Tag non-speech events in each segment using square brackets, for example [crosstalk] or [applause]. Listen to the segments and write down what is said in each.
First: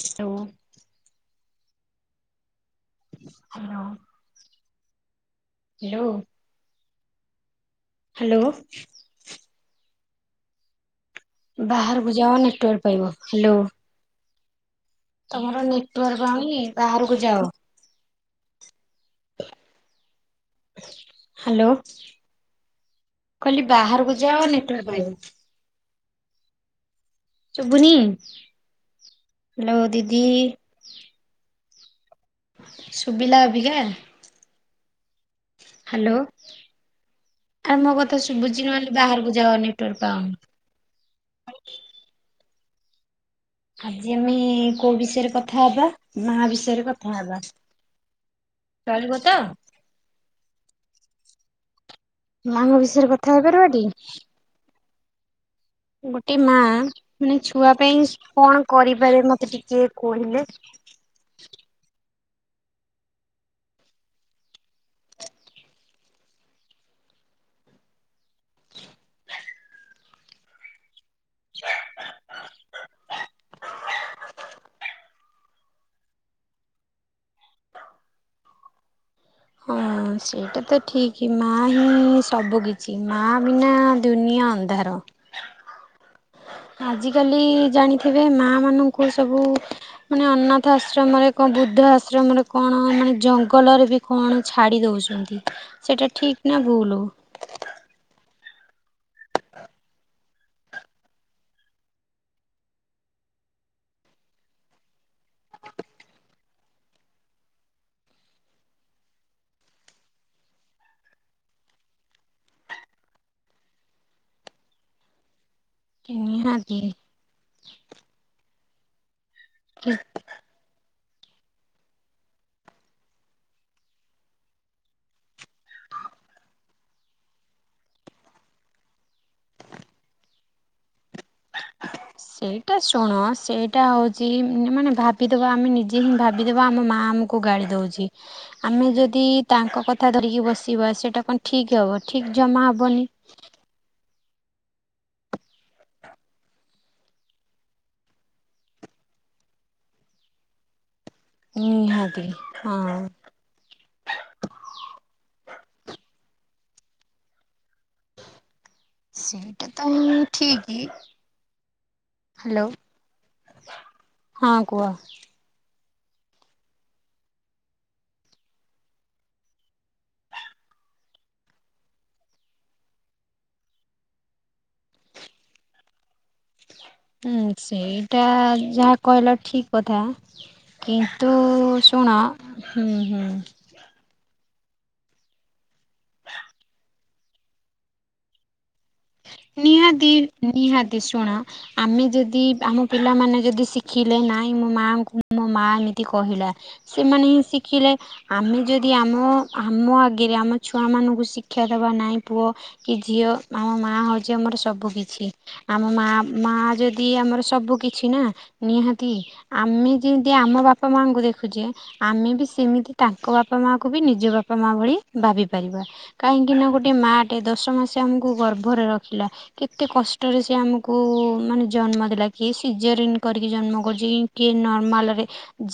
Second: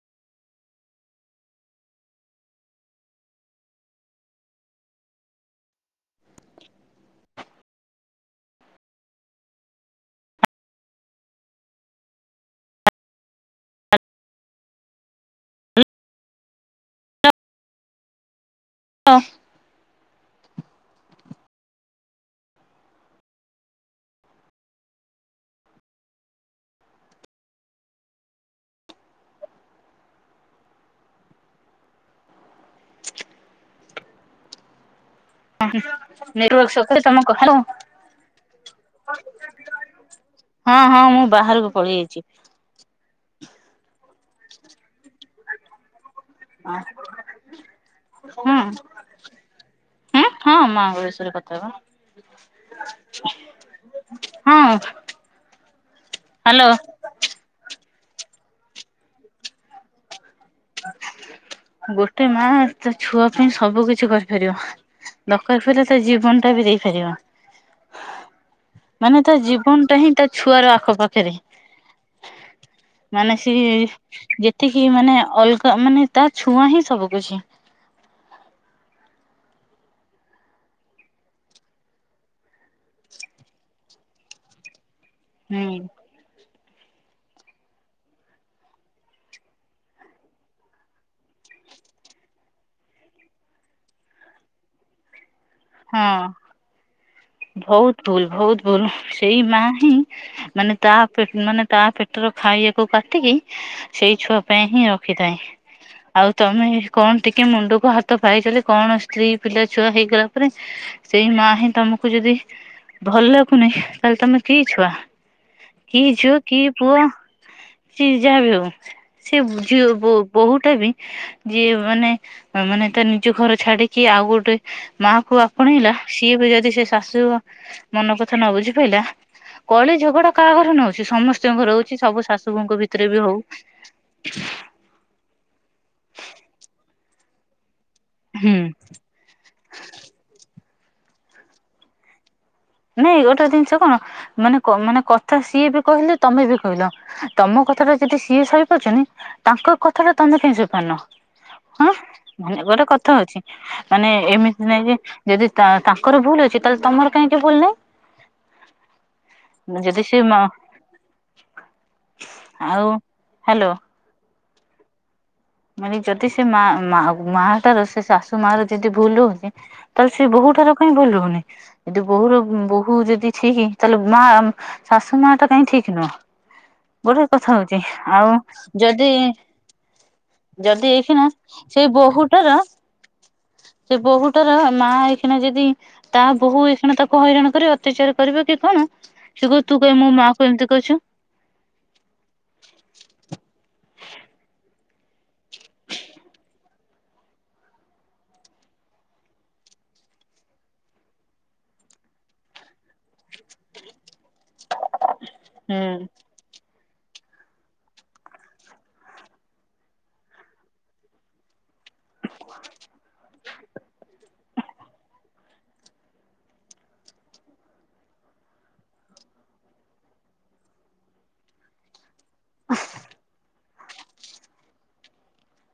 Hello hello hello hello. ବାହାରକୁ ଯାଅ network ପାଇବ ହ୍ୟାଲୋ। ତମର ନେଟୱାର୍କ ପାଉନାଇ ବାହାରକୁ ଯାଅ। ହଁ। ହ୍ୟାଲୋ। କହିଲି ବାହାରକୁ ଯାଅ ନେଟୱାର୍କ ପାଇବ। ସୁବୁନି ହ୍ୟାଲୋ ଦିଦି। ଶୁଭିଲା ଅଭିିକା। [inaudible] ତମ କଥାକୁ ଆରେ ମୋ କଥା ଶୁଭୁଛି ନହେଲେ ବାହାରକୁ ଯାଅ ନେଟୱାର୍କ ପାଉନି ହଁ ହଁ ମୁଁ ବାହାରକୁ ପଳେଇ ଆଇଛି। ଆଜି ଆମେ କୋଉ ବିଷୟରେ କଥା ହବା। ମା ବିଷୟରେ କଥା ହେବା ହୁଁ ଚଲିବ ତ। ହୁଁ ହଁ ମା ବିଷୟରେ କଥା ହେବା। ମାଙ୍କ ବିଷୟରେ କଥା ହେଇପାରିବା କି? ହଁ। ଗୋଟେ ମା ହ୍ୟାଲୋ। ମାନେ ଛୁଆ ପାଇଁ କଣ କରିପାରେ ମତେ ଟିକେ କହିଲେ? ଗୋଟେ ମା ତା ଛୁଆ ପାଇଁ ସବୁ କିଛି କରିପାରିବ। ଦରକାର ପଇଲେ ତା ଜୀବନଟା ବି ଦେଇପାରିବ। [unintelligible] ମାନେ ତା ଜୀବନ ଟା ହିଁ ତା ଛୁଆର ଆଖପାଖ। ସତରେ ମାନେ ସ ଯେତିକି ମାନେ। ଅଲଗା ମାନେ ତା ଛୁଆ ହିଁ ସବୁ କିଛି। ଓହଁ। ସେଇଟା ତ ଠିକ ମା ହିଁ ସବୁ କିିଛି ମା ବିନା ଦୁନିଆ ଅନ୍ଧାର। ହୁଁ। ଆଜିକାଲି ଜାଣିଥିବେ ମା ମାନଙ୍କୁ ସବୁ ମାନେ ଅନାଥ ଆଶ୍ରମରେ କଣ ବୃଦ୍ଧ ଆଶ୍ରମରେ କଣ ମାନେ ଜଙ୍ଗଲରେ ବି କଣ ଛାଡ଼ି ଦେଉଛନ୍ତି ସେଇଟା ହଁ। ଠିକ୍ ନା ଭୁଲ। ବହୁତ ଭୁଲ ବହୁତ ଭୁଲ ସେଇ ମା ହିଁ। ମାନେ ତା ମାନେ ତା ପେଟର ଖାଇବାକୁ କାଟିକି। ସେଇ ଛୁଆ ପାଇଁ ହିଁ ରଖିଥାଏ। ଆଉ ତମେ କଣ ଟିକେ ମୁଣ୍ଡକୁ ହାତ ପାଇଗଲେ କଣ ସ୍ତ୍ରୀ ପିଲା ଛୁଆ ହେଇଗଲା ପରେ ସେଇ ମା ହିଁ ତମକୁ କୁ ଯଦି ଭଲ ଲାଗୁନି ତାହେଲେ ତମେ କିଏ ଛୁଆ। କି ଝୁଅ ନିହାତି କିପୁଅ କି ଯାହା ବି ହଉ। ସେ ବୁ ଝିଅ ବୋହୁୂଟା ବି ଯିଏ ମାନେ ମାନେ ତା ନିଜ ଘର ଛାଡିକି ଆଉ ଗୋଟେ ମା କୁ ଆପଣେଇଲା ସିଏ ବି ଯଦି ସେ ଶାଶୁ ମନ କଥା ନ ବୁଝି ପାଇଲା କଳି ଝଗଡା କାହାଘରେ ନହଉଛି ସମସ୍ ସ୍ତଙ୍କ ଘରେ ହଉଛି ସବୁ ସେଇଟା ଶାଶୁୁଙ୍କ ଭିତରେ ଶୁଣ ବି ହଉ ସେଇଟା ହଉଛି ମାନେ ଭାବିଦେବା ଆମେ ନିଜେ ହିଁ ଭାବିଦେବା ଆମ ମାଆ ଆମକୁ ଗାଳି ଦଉଛି ହୁଁ ଆମେ ଯଦି ତାଙ୍କ କଥା ଧରିକି ବସିବା ସେଟା କଣ ଠିକ ହବ ଠିକ ଜମା ହବ ନାଇଁ ଗୋଟେ ଜିନିଷ କଣ ମାନେ ମାନେ କଥା ସିଏ ବି କହିଲେ ତମେ ବି କହିଲ ତମ କଥା ଟା ଯଦି ସିଏ ସହିପାରୁଛନ୍ତି ତାଙ୍କ କଥାଟା ତମେ କାଇଁ ସଇପାରୁନ ଆଁ ନିହାତି ମାନେ ଗୋଟେ ହଁ। କଥା ଅଛି ମାନେ ଏମିତି ନାଇଁ ଯେ ଯଦି ତାଙ୍କର ଭୁଲ ଅଛି ତାହେଲେ ତମର କାଇଁ ଭୁଲ ନାଇଁ। ସେଇଟା ତ ଠିକ। ହ୍ୟାଲୋ। ଆଉ ହ୍ୟାଲୋ। ହଁ କୁହ। ମାନେ ଯଦି ସେ ମା ମା ମାଟାର ସେ ଶାଶୁମା ର ଯଦି ଭୁଲ ହଉଛି ତାହେଲେ ସେ ବହୁଟାର କାଇଁ ଭୁଲ ହଉନି। ଯଦି ବୋହୁର ବୋହୂ ଯଦି ଠିକ୍ ତାହେଲେ ମା ଶାଶୁ ମା ଟା କାହିଁ ଠିକ୍ ନୁହଁ? ଗୋଟେ ହୁଁ କଥା ହଉଛି ସେଇଟା ଆଉ ଯାହା ଯଦି କହିଲ ଠିକ। କଥା ଯଦି ଏଇଖିଣା କିନ୍ତୁ ସେଇ ଶୁଣ ବୋହୂଟାର ହୁଁ ହୁଁ। ସେ ବୋହୁଟାର ମା ଏଇଖିଣା ଯଦି ତା ବୋହୁ ଏଇକ୍ଷିଣା ତାକୁ ହଇରାଣ କରି ଅତ୍ୟାଚାର କରିବ କି କଣ ସେ କହିବ ତୁ କାଇଁ ମୋ ନିହାତି ମା କୁ ଏମିତି କହିଛୁ ନିହାତି ଶୁଣ ଆମେ ଯଦି ଆମ ପିଲାମାନେ ଯଦି ଶିଖିଲେ ନାଇଁ ମୋ ମାଆଙ୍କୁ ମୋ ମା ଏମିତି କହିଲା ସେମାନେ ହିଁ ଶିଖିଲେ। ଆମେ ଯଦି ଆମ ଆମ ଆଗରେ ଆମ ଛୁଆମାନଙ୍କୁ ଶିକ୍ଷା ଦେବା ନାଇଁ ପୁଅ କି ଝିଅ ଆମ ମା ହଉଛି ଆମର ସବୁ କିଛି ଆମ ମା ମା ଯଦି ଆମର ସବୁ କିଛି ନା ନିହାତି ଆମେ ଯେନ୍ତି ଆମ ବାପା ମାଙ୍କୁ ଦେଖୁଛେ ଆମେ ବି ସେମିତି ତାଙ୍କ ବାପା ମା କୁ ବି ନିଜ ବାପା ମା ଭଳି ଭାବି ପାରିବା। କାହିଁକି ନା ଗୋଟେ ମାଟେ ଦଶ ମାସେ ଆମକ କୁ ଗର୍ବରେ ରଖିଲା କେତେ କଷ୍ଟରେ ସେ ଆମକୁ ମାନେ ଜନ୍ମ ଦେଲା। କିଏ ସିଜରିନ କରିକି ଜନ୍ମ କରିଛି କିଏ ନର୍ମାଲରେ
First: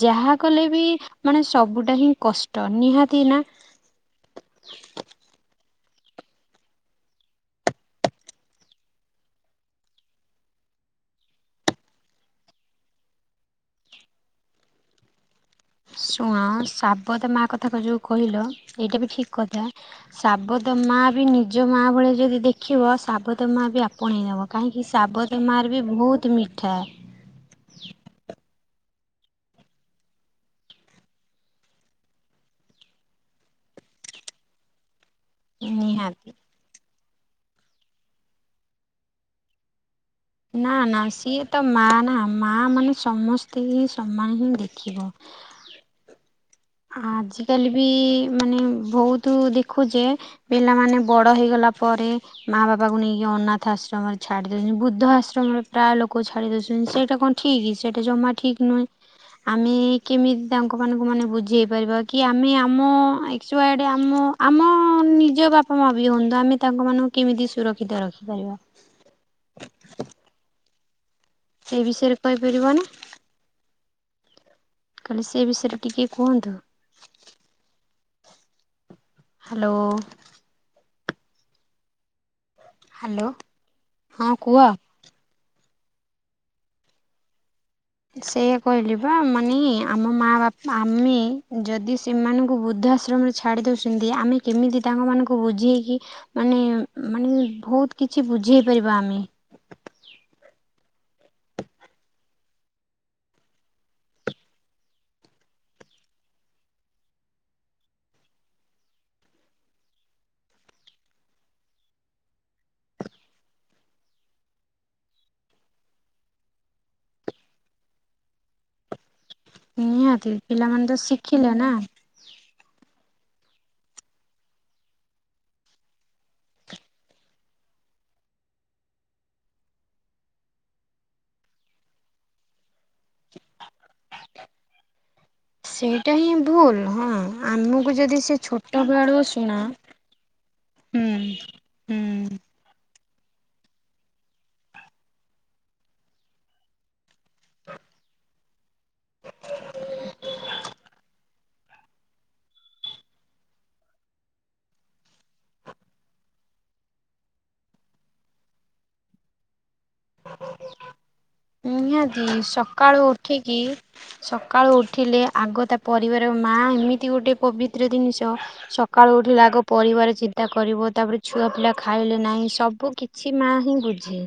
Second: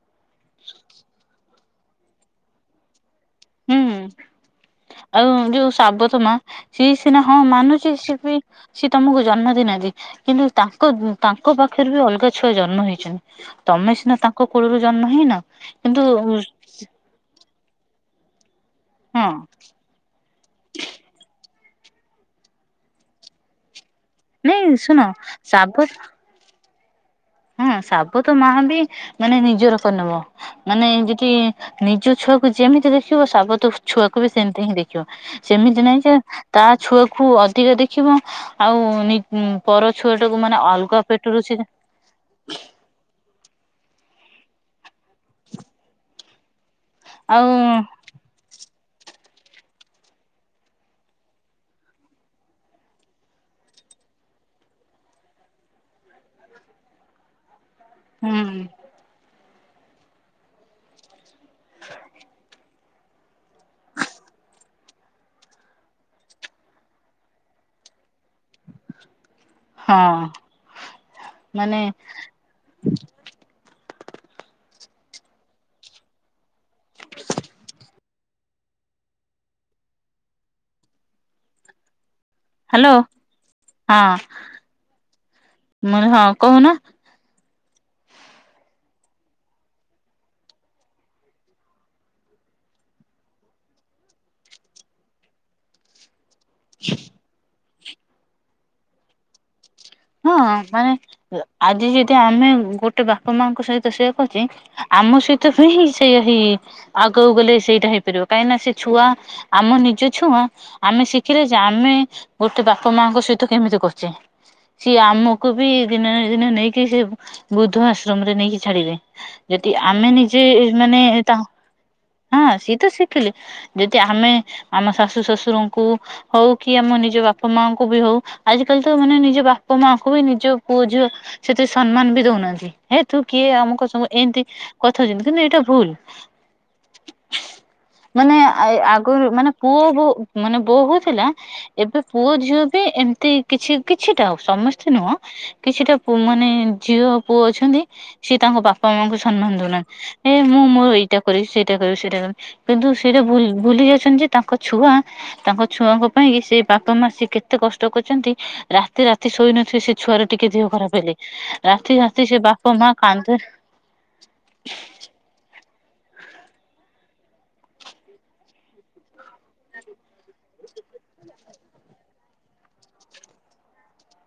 ଯାହା କଲେ ବି ମାନେ ସବୁଟା ହିଁ କଷ୍ଟ ନିହାତି ନା ହୁଁ। ଆଉ ଯୋଉ ସାବତ ମା ସି ସିନା ହଁ ମାନୁଛି ସିଏ ବି ସି ତମକୁ ଜନ୍ମ ଦେଇନାହାନ୍ତି କିନ୍ତୁ ତାଙ୍କ ତାଙ୍କ ପାଖରେ ବି ଅଲଗା ଛୁଆ ଜନ୍ମ ହେଇଛନ୍ତି। ତମେ ସିନା ତାଙ୍କ କୂଳରୁ ଜନ୍ମ ହେଇନ କିନ୍ତୁ ହଁ ଶୁଣ ଶାବତ ମା କଥା କ ଯୋଉ କହିଲ ଏଇଟା ବି ଠିକ କଥା ଶାବତ ମା ବି ନିଜ ମାଆ ଭଳିଆ ଯଦି ଦେଖିବ ଶାବତ ମା ବି ଆପ ଆପଣେଇ ନବ ନାଇଁ କାହିଁକି ଶୁଣ ସାବତ ମାର ବି ବହୁତ ମିଠା। ହୁଁ ଶାବ ତ ମା ବି ମାନେ ନିଜର କର ନମ ମାନେ ଯଦି ନିଜ ଛୁଆକୁ ଯେମିତି ଦେଖିବ ସାବତ ଛୁଆକୁ ବି ସେମିତି ହିଁ ଦେଖିବ। ସେମିତି ନହିଁ ଯେ ନିହାତି ତା ଛୁଆକୁ ଅଧିକ ଦେଖିବ ଆଉ। ଉଁ ପର ଛୁଆଟାକୁୁ ମାନେ ନା ଅଲଗା ନା ସିଏ ପେଟୁରୁଛି? ତ ମା ନା। ମା ମାନେ ସମସ୍ତ ଙ୍କି ହିଁ ସମାନେ ହିଁ ଦେଖେ। ଆଉ ଆଜିକାଲି ବି ମାନେ ବହୁତ ଦେଖୁଛେ। ପିଲାମାନେ ବଡ ହେଇଗଲା ପରେ। ମା ବାପାଙ୍କୁ ନେଇକି ଅନାଥ ଆଶ୍ରମରେ ଛାଡି ଦଉଛନ୍ତି ବୁଦ୍ଧ ଆଶ୍ରମରେ ପ୍ରାୟ ଲୋକ ଛାଡି ଦଉଛନ୍ତି ସେଇଟା କଣ ଠିକ୍ ଡିସାଇଡି। ଜମା ହୁଁ ଠିକ ନୁହେ ଆମେ କେମିତି ତାଙ୍କ ମାନଙ୍କୁ ମାନେ ବୁଝେଇ ପାରିବା କି ଆମେ। ଆମ ଆଚୁଆଡ ଆମ ଆମ ନିଜ ବାପା ମା ବି ହୁଅନ୍ତୁ ଆମେ ତାଙ୍କ ମାନଙ୍କୁ। କେମିତି ସୁରକ୍ଷିତ ରଖିପାରିବା। [inaudible] ହଁ। ମାନେ ସେ ବିଷୟରେ କହିପାରିବ ନା। କାଲେ ସେ ବିଷୟରେ ଟିକିେ କୁହନ୍ତୁ। ହାଲୋ। ହାଲୋ ହ୍ୟାଲୋ ହଁ ମୁଁ ହଁ କହୁନ। ସେଇଆା କହିଲେ ବା ମାନେ ଆମ ମା ବାପା ଆମେ ଯଦି ସେମାନଙ୍କୁ ବୃଦ୍ଧାଶ୍ରମରେ। ଛାଡି ଦଉଛନ୍ତି ଆମେ କେମିତି ତାଙ୍କ ମାନଙ୍କୁ ବୁଝେଇକି ମାନେ। [inaudible] ମାନେ ବହୁତ କିଛି ବୁଝେଇ ପାରିବା ଆମେ। ହଁ ମାନେ ଆଜି ଯଦି ଆମେ ଗୋଟେ ବାପା ମାଙ୍କ ସହିତ ସେଆ କରଛି। ଆମ ସହିତ ହିଁ ସେଇୟା ଆଗକୁ ଗଲେ ସେଇଟା ହେଇପାରିବ କାହିଁକି ନା ସେ ଛୁଆ। ଆମ ନିଜ ଛୁଆ ଆମେ ଶିଖିଲେ ଯେ ଆମେ ଗୋଟେ ବାପା ମାଙ୍କ ସହିତ କେମିତି କରୁଛେ। ସିଏ ଆମକୁ ବି ଦିନେ ନା ଦିନେ ନେଇକି ସେ ବୃଦ୍ଧ ଆଶ୍ରମରେ ନେଇକି ଛାଡିବେ। ଯଦି ଆମେ ନିହାତି ନିଜେ ପିଲାମାନେ ମାନେ ତ ତା ଶିଖିଲେ ନା ହଁ ସିଏ ତ ଶିଖିଲେ। ଯଦି ଆମେ ଆମ ଶାଶୁ ଶଶୁରଙ୍କୁ। ହଉ କି ଆମ ନିଜ ବାପା ମାଙ୍କୁ ବି ହଉ ଆଜ କାଲି ତ ମାନେ ନିଜ ବା ପା ମାଙ୍କୁ ବି ନିଜ ପୁଅ ଝିଅ ସେଥିରେ ସମ୍ମାନ ବି ଦଉନାହାନ୍ତି। ହେ ତୁ କିଏ ଆମଙ୍କୁ ସବୁ ଏମିତି କଥା ହଉଛନ୍ତି କିନ୍ତୁ ଏଇଟା ଭୁଲ। ସେଇଟା ହିଁ ଭୁଲ ହଁ ଆମକୁ ଯଦି ମାନେ ସେ ଛୋଟ ବେଳୁ ଆଗରୁ ମାନେ ଶୁଣ ପୁଅ ବହୁ। ମାନେ ହୁଁ ବୋହୁଥିଲା ଏବେ ହୁଁ ପୁଅ ଝିଅ ବି ଏମିତି କିଛି କିଛିଟା ହଉ। ସମସ୍ତେ ନୁହଁ କିଛିଟା ମାନେ ଝିଅ ପୁଅ ଅଛନ୍ତି ସେ। ତାଙ୍କ ବାପା ମାଆଙ୍କୁ ସମ୍ମାନ ଦଉନାହାନ୍ତି ଏ ମୁଁ ମୋର ଏଇଟା କରିବ ସେଇଟା କରିବି ସେଇଟା। କିନ୍ତୁ ସେଟା ଭୁଲ ଭୁଲି ଯାଉଛନ୍ତି ଯେ ତାଙ୍କ ଛୁଆ। ତାଙ୍କ ଛୁଆଙ୍କ ପାଇଁ ସେ ବାପା ମା ସେ କେତେ କଷ୍ଟ କରିଛନ୍ତି ରାତି ରାତି। ରାତି ଶୋଇ ନଥିବେ ସେ ଛୁଆରେ ଟିକେ ଦେହ ଖରାପ ହେଲେ ରାତି ନିହାତି ରାତି ସେ ବାପା ମା ସକାଳୁ କାନ୍ଦ। ଉଠିକି ସକାଳୁ ଉଠିଲେ ଆଗ ତା ପରିବାର ମା ଏମିତି ଗୋଟେ ପବିତ୍ର ଜିନିଷ। ସକାଳୁ ଉଠିଲେ ଆଗ ପରିବାର ଚିନ୍ତା କରିବ ତାପରେ ଛୁଆ ପିଲା ଖାଇଲେ ନାହିଁ ସବୁ କି। କିଛି ମା ହିଁ ବୁଝେ।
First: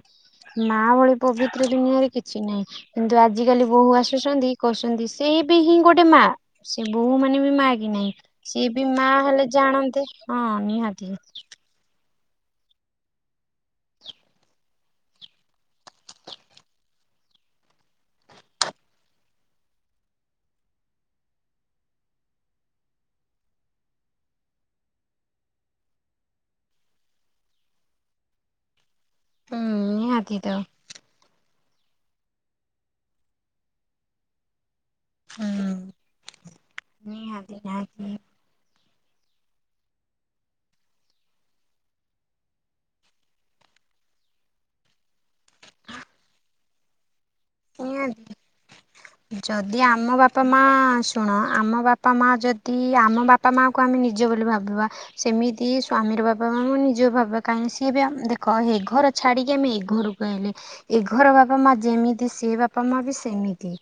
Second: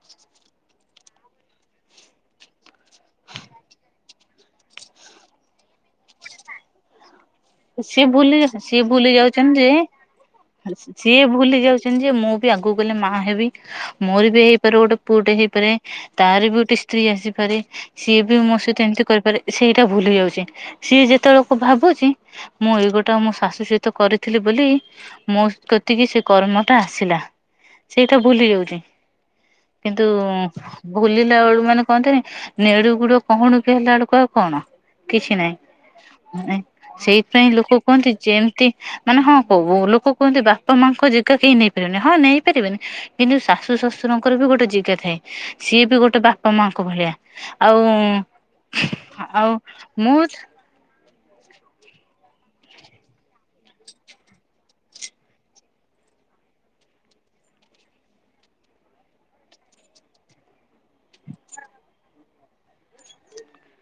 ମା ଭଳି ପବିତ୍ର ଦୁନିଆରେ କିଛି ନାହିଁ କିନ୍ତୁ ଆଜିକାଲି ବୋହୂ ଆସୁଛନ୍ତି। କହୁଛନ୍ତି ସେ ବି ହିଁ ଗୋଟେ ମା। ସେ ବୋହୂ ମାନେ ବି ମା କି ସିଏ ନାହିଁ ଭୁଲି ସିଏ ବି ଭୁଲି ମା ହେଲେ ଯାଉଛନ୍ତି ଯେ ଜାଣନ୍ତେ ହଁ ନିହାତି। ସେମିନ୍ତି ଯେ ମୁଁ ବି ଆଗକୁ ଗଲେ ମାଆ ହେବି। ମୋର ବି ହେଇପାରେ ଗୋଟେ ପୁଅଟେ ହେଇପାରେ, ତାର ବି ଗୋଟେ ସ୍ତ୍ରୀ ଆସିପାରେ। ସିଏ ବି ମୋ ସହିତ ଏମିତି କରିପାରେ ସେଇଟା ଭୁଲି ଯାଉଚି, ସିଏ ଯେତେବେଳକୁ ଭାବୁଚି ମୁଁ ଏଇଗୋଟା ମୋ ଶାଶୁ ସହିତ କରିଥିଲି ବୋଲି ମୋ କତିକି ସେ କର୍ମଟା ଆସିଲା ସେଇଟା ଭୁଲି ଯାଉଚି। ହୁଁ କିନ୍ତୁ ନିହାତି ତ ଭୁଲିଲା ବେଳୁ ମାନେ କହନ୍ତିନି ନେଡୁ ଗୁଡ କହୁଣି କି ହେଲା ବେଳକୁ ଆଉ କଣ। କିଛି ହୁଁ ନହିଁ ନିହାତି ମାନେ ସେଇଥିପାଇଁ ଲୋକ ନିହାତି କୁହନ୍ତି ଯେ ମିତି ମାନେ ହଁ କୋହୁ ଲୋକ କୁହନ୍ତି ବାପା ମାଙ୍କ ଜାଗା କେହି ନେଇପାରିବେନି ହଁ ନେଇପାରିବେନି। କିନ୍ତୁ ଶାଶୁ ଶଶୁରଙ୍କର ବି ଗୋଟେ ଜେଗା ଥାଏ। ସିଏ ବି ଗୋଟେ ବାପା ମାଙ୍କ ଭଳିଆ। ନିହାତି ଆଉଁ ଆ-ଆଉ ଯଦି ଆମ ବାପା ମୁଁ ମା ଶୁଣ ଆମ ବାପା ମା ଯଦି ଆମ ବାପା ମାଙ୍କୁ ଆମେ ନିଜ ବୋଲି ଭାବିବା। ସେମିତି ସ୍ଵାମୀର ବାପ ମା ଆମ ନିଜ ବାପା କାହିଁକି ସିଏ ବି ଆ ଦେଖ ଏ ଘର ଛାଡିକି ଆମେ ଏ ଘରୁ ରହିଲେ ଏ ଘର ବାପା ମା ଯେମିତି ସେ ବାପା ମା ବି ସେମିତି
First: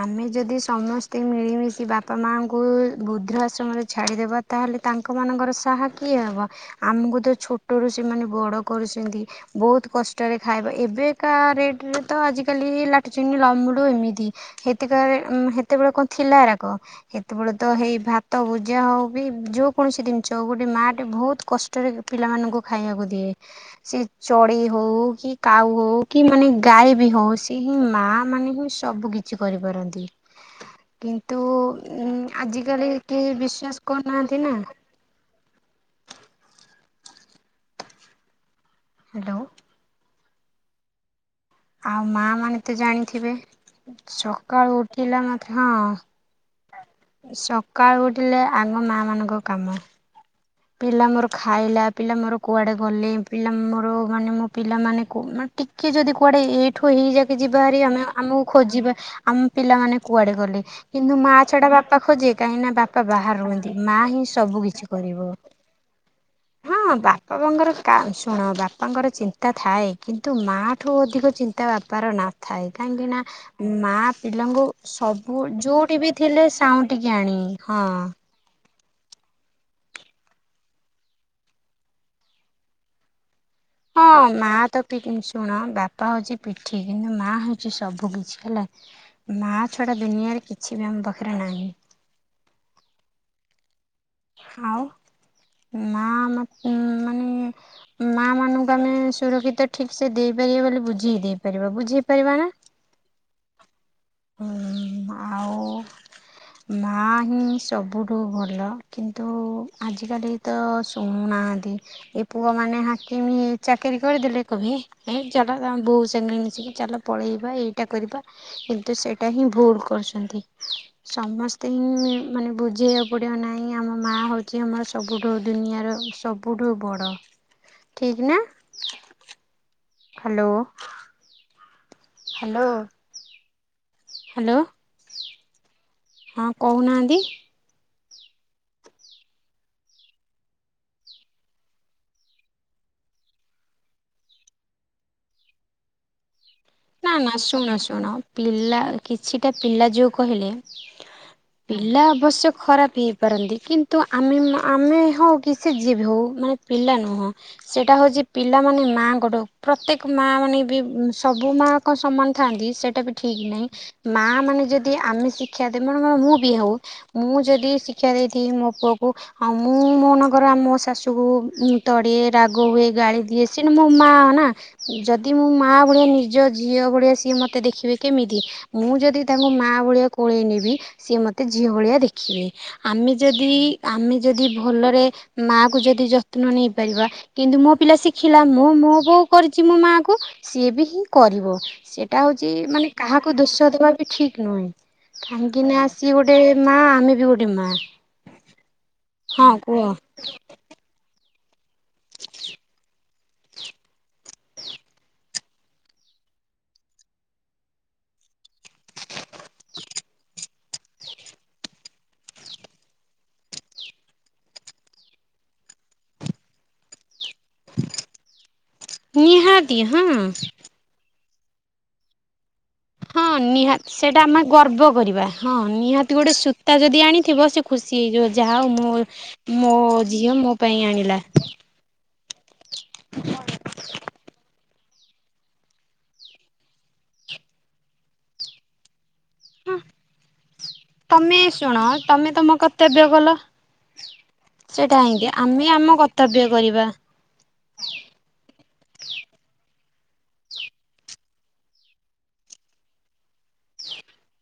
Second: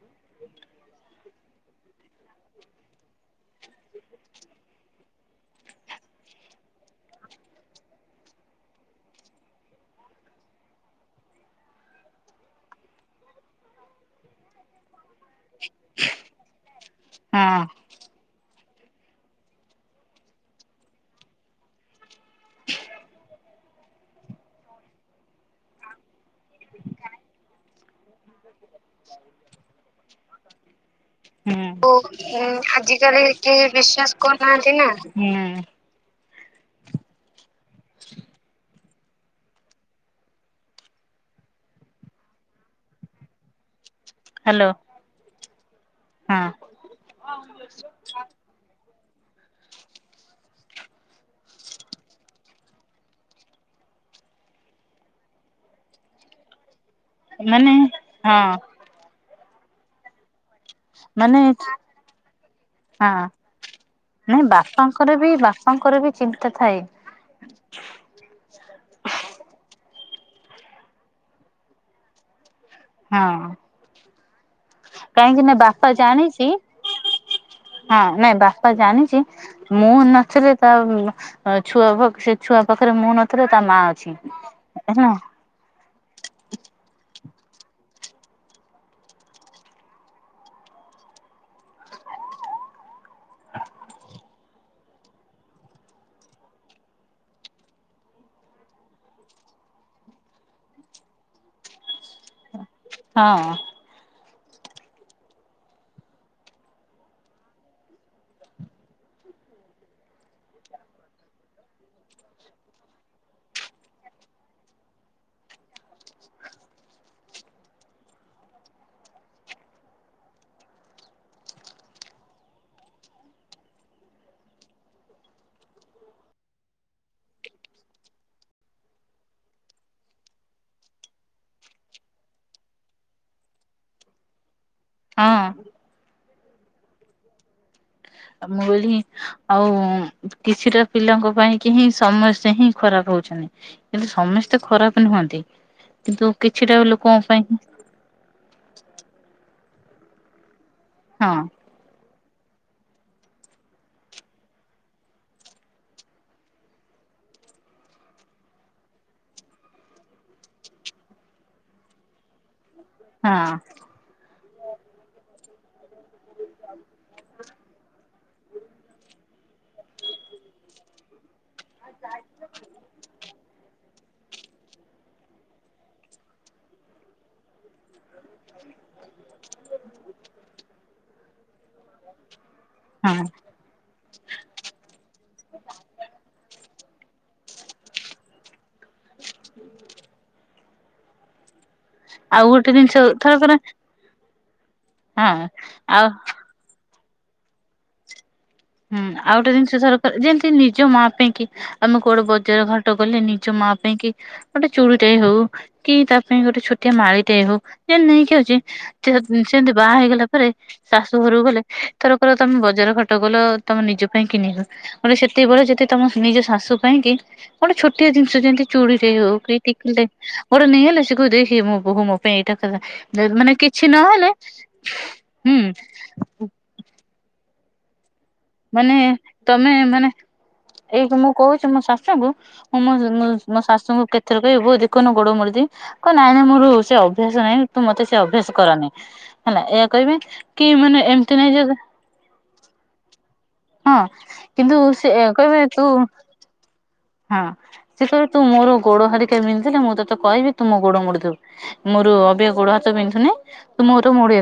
ଆମେ ଯଦି ସମସ୍ତେ ମିଳିମିଶି ବାପା ମାଙ୍କୁ ବୃଧ୍ର ଆଶ୍ରମରେ ଛାଡିଦେବା। ତାହେଲେ ତାଙ୍କମାନଙ୍କର ସାହା କିଏ ହେବ। ଆମକୁ ତ ଛୋଟରୁ ସେମାନେ ବଡ କରୁଚନ୍ତି। ବହୁତ କଷ୍ଟରେ ଖାଇବା ଏବେକା ରେଟରେ ତ ଆଜି କାଲି ଲାଟଚିନି ଲମୁଡୁ [unintelligible] ଏମିତି ହେତିକରେ ଉଁ ହେ ସେତେବେଳେ କଣ ଥିଲା ଏରାକ ସେତେବେଳେ ତ ହଁ ହେଇ ଭା ତ ଭୁଜା ହୋଉ ବି ଯୋଉ କୌଣସି ଜିନିଷ ହୋଉ ଗୋଟେ ମା ଟେ ବୋହୁତ କ [unintelligible] ପିଲାମାନଙ୍କୁ ଖାଇବାକୁ ଦିଏ। ସେ ଚଡେଇ ହୋଉ କି କାଉ ହୋଉ କି ମାନେ ଗାଈ ବି ହୋଉ ସେ ହିଁ ମା ମାନେ ହିଁ ସବୁ କିଛି କରିପାରନ୍ତି। କିନ୍ତୁ ଉଁ ଆଜିକାଲି କେହି ବିଶ୍ଵାସ କରୁନାହାଁନ୍ତି ନା। ହୁଁ। ହ୍ୟାଲୋ। ଆଉ ମା ମାନେ ତ ଜାଣିଥିବେ ହ୍ୟାଲୋ ସକାଳୁ ଉଠିଲା ମଧ୍ୟ ହଁ। ହଁ। ସକାଳୁ ଉଠିଲେ ଆଗ ମାଆ ମାନଙ୍କ କାମ। ପିଲା ମୋର ଖାଇଲା ପିଲା ମୋର କୁଆଡେ ଗଲେ ପିଲା ମୋର ମାନେ ମୋ ପିଲାମାନେ କୋ ମାନେ ଟି ଟିକେ ଯଦି କୁଆଡେ ଏ-ଏଇଠୁ ଏଇଯା [unintelligible] ମାନେ ଯିବାହାରି ଆମେ ଆମକୁ ହଁ ଖୋଜିବା ଆମ ପିଲାମାନେ କୁଆଡେ ଗଲେ। କିନ୍ତୁ ମା ମାନେ ଛଡା ବାପା ଖୋଜେ କାହିଁକି ନା ବାପା ହଁ ବାହାରେ ରୁହନ୍ତି। ମା ହିଁ ସବୁ କିିଛି କରିବ। ତାପଙ୍କର ବି ଚିନ୍ତା ଥାଏ। ବାପା ବୋଉଙ୍କର କା ଶୁଣ ବାପାଙ୍କର ଚିନ୍ତା ଥାଏ କିନ୍ତୁ ମା ଠୁ ଅଧିକ ଚିନ୍ତା ବାପାର ନା ଥାଏ କାହିଁକି ନା ହଁ ମା ପିଲାଙ୍କୁ କାହିଁକି ସବୁ ନା ବାପା ଯୋଉଠି ବି ଥିଲେ ଜାଣିଛି ସାଉଣ୍ଟିକି ଆଣିମି ହଁ। ମୁଁ ପା ଜାଣିଚି ମୁଁ ନଥିଲେ ତା ଉଁ ଛୁଆ ଭାକ୍ ସେ ଛୁଆ ପାଖରେ ମୁଁ ନଥିଲେ ତା ମା ଅଛି ହଁ ମା ତ ପି ହେଲା। ଶୁଣ ବାପା ହୋଉଚି ପିଠି କିନ୍ତୁ ମାଆ ହୋଉଚି ସବୁ କିିଛି ହେଲା। ମା ଛଡା ଦୁନିଆରେ କିଛି ବି ଆମ ପାଖରେ ନାହିଁ। ଆଉ ମା ନଥି ମାନେ ମା ମାନଙ୍କୁ ଆମେ ସୁରକ୍ଷିତ ଠିକ୍ ସେ ଦେଇପାରିବା ବୋଲି ବୁଝେଇ ଦେଇପାରିବା ବୁଝେଇ ପାରିବା ନା। ହଁ। ହୁଁ ଆଉ। ମା ହିଁ ସବୁଠୁ ଭଲ କିନ୍ତୁ ଆଜିକା ତ ଶୁଣୁନାହାନ୍ତି ଏ ପୁଅମାନୋନେ ହାକମି ଚାକିରିୀ କରିଦେଲେ କବି ଏ ଚାଲ ବୋଉ ସାଙ୍ଗେ ମିଶିକି ଚାଲ ପଳେଇବା ଏଇଟା କରିବା ତ ସେଇଟା ହିଁ ଭୁଲ କରୁଛନ୍ତି ସମସ୍ତେ ହିଁ ମାନେ ବୁଝେଇବାକୁ ପଡିବ ନାହିଁ ଆମ ମା ହଉଛି ଆମର ସବୁଠୁ ଦୁନିଆର ସବୁ ସବୁଠୁ ବଡ଼ ଠିକ୍ ନା ହ୍ୟାଲୋ ହ୍ୟାଲୋ ହ୍ୟାଲୋ ହଁ ହଁ କହୁନାହାନ୍ତି ଆ ମୁଁ କଇଲି ଆଉ କିଛିଟା ପିଲାଙ୍କ ପାଇଁ କି ହିଁ ସମସ୍ତେ ହିଁ ଖରାପ ହଉଛନ୍ତି କିନ୍ତୁ ସମସ୍ତେ ଖରାପ ନୁହନ୍ତି କିନ୍ତୁ କିଛିଟା ଲୋ ନା ନା ଶୁଣ ଶୁଣ ପିଲା କିଛିଟା ପିଲା ଯୋଉ କହିଲେ ହଁ ପିଲା ଅବଶ୍ୟ ଖରାପ ହେଇପାରନ୍ତି କିନ୍ତୁ ଆମେ ଆମେ ହଉ କି ସେ ଯଏ ବି ହଉ ମାନେ ପିଲା ନୁହଁ ସେଇଟା ହେଉଛି ପିଲାମାନେ ମାଆ ଗୋଟ ପ୍ରତ୍ୟେକ ମାଆ ମାନେ ବି ସବୁ ସବୁ ମା କଣ ସମାନ ଥାନ୍ତି ସେଇଟା ବି ହଁ ଠିକ ନାହିଁ ମା ମାନେ ଯଦି ଆମେ ସି ଶିକ୍ଷା ଦେ ମ ମୁଁ ବି ହଉ ମୁଁ ଯଦି ଶିକ୍ଷା ଦେଇଥି ମୋ ପୁଅ ଆଉ ମୁଁ ମୋ ନଗର ମୋ ଶାଶୁକୁ ତଡ଼ିଏ ରାଗ ହୁଏ ଗାଳି ଦିଏ ସେଟା ମୁଁ ମା ନା ଯଦି ମୁ ମା ଭଳିଆ ନିଜ ଝିଅ ଭଳିଆ ସିଏ ମତେ ଦେଖିବେ କେମିତି ମୁଁ ଯଦି ତାଙ୍କୁ ମାଆ ଭଳିଆ କୋଳେଇ ନେବି ସିଏ ମୋତେ ଝିଅ ଭଳିଆ ଦେଖିବେ ଆମେ ହଁ ଯଦି ଆମେ ଯଦି ଭଲରେ ମା କୁ ଯଦି ଯତ୍ନ ନେଇପାରିବା କିନ୍ତୁ ମୋ ପିଲା ଶିଖିଲା ମୁଁ ମୋ ବୋଉ କରିଛି ମୋ ମା କୁ ସିଏ ବି ହିଁ କରିବ ସେଇଟା ଆଉ ହଉଛି ଗୋଟେ ମାନେ ଜିନିଷ କାହାକୁ ଥରକରେ ଦୋଷ ଦବା ବି ଠିକ ନୁହେଁ ହଁ କାହିଁକି ନା ଆଉ ସିଏ ଗୋଟେ ମା ଆମେ ବି ଗୋଟେ ମା ହୁଁ ଆଉ ହଁ ଗୋଟେ କୁହ। ଜିଷରକାର ଯେ ସେ ନିଜ ମା ପାଇଁ କି ଆମେ କୋଉଡେ ବଜାର ଘାଟ ଗଲେ ନିଜ ମା ପାଇଁ କି ଗୋଟେ ଚୁଡ଼ି ଟେ ହଉ କି ତା ପାଇଁ ଗୋଟେ ଛୋଟିଆ ମାଳି ଟେ ହଉ ଯେମେତି ନେଇକି ଆଉଛେ ସେମିତି ବାହା ହେଇଗଲା ପରେ ଶାଶୁ ଘରକୁ ଗଲେ ଥରକର ତମେ ବଜାର ଘାଟ ଗଲ ତମେ ନିଜ ପାଇଁ କି ନିବ ଗୋଟେ ସେତେବେଳେ ଯଦି ତମ ନିଜ ଶାଶୁ ପାଇଁ କି ଗୋଟେ ଛୋଟିଆ ଜିନିଷ ଯେମିତି ଚୁଡ଼ି ଟେ ହଉ କି ନିହାତି ଟିକିଲି ହଁ ଟେ ଗୋଟେ ନେଇଆଇଲେ ସେ କହିବ ଦେଖେ ମ ବହୁ ମ ପାଇଁ ଏଇଟା କଥା ହଁ ମାନେ ନିହାତି କିଛି ସେଇଟା ନହେଲେ ଆମେ ହୁଁ ତା ଯଦି ଆଣିଥିବ ସେ ଖୁସି ହେଇଯିବ ଯାହା ହଉ ମୋ ମାନେ ମୋ ତମେ ମାନେ ଝିଅ ମୋ ପାଇଁ ଏଇ ଆଣିଲା ମୁଁ କହୁଛି ମୋ ଶାଶୁଙ୍କୁ ମୁଁ ମୋ ମୋ ଶାଶୁଙ୍କୁ କେତଥର କହିବି ବଉ ଦେ କନ ଗୋଡ ମୋଡି ଦିଏ କହ ନାଇଁ ନାଇଁ ମୋର ସେ ଅଭ୍ୟାସ ନାଇଁ ତୁ ମତେ ସେ ଅଭ୍ୟାସ କରାନାଇ ହେଲା ଏହା କହିବେ କି ମାନେ ତମେ ଏମିତି ନାଇଁ ଜେ ଶୁଣ ତମେ ତମ କର୍ତ୍ତବ୍ୟ ଗଲ ହଁ କିନ୍ତୁ ସେୟା କହିବେ ତୁ ଆମ କର୍ତ୍ତବ୍ୟ କରିବା। ହଁ ସେ କ ତୁ ମୋର ଗୋଡ ହରିକା ବିନ୍ଧିଲେ ମୁଁ ତୋତେ କହିବି ତୁ ମୋ ଗୋଡ ମୁଡି ଦବୁ ମୋର ଅବିକା ଗୋଡ ହାତ ବିନ୍ଧୁନି ତୁ ମୋର ମୋଡି ଆ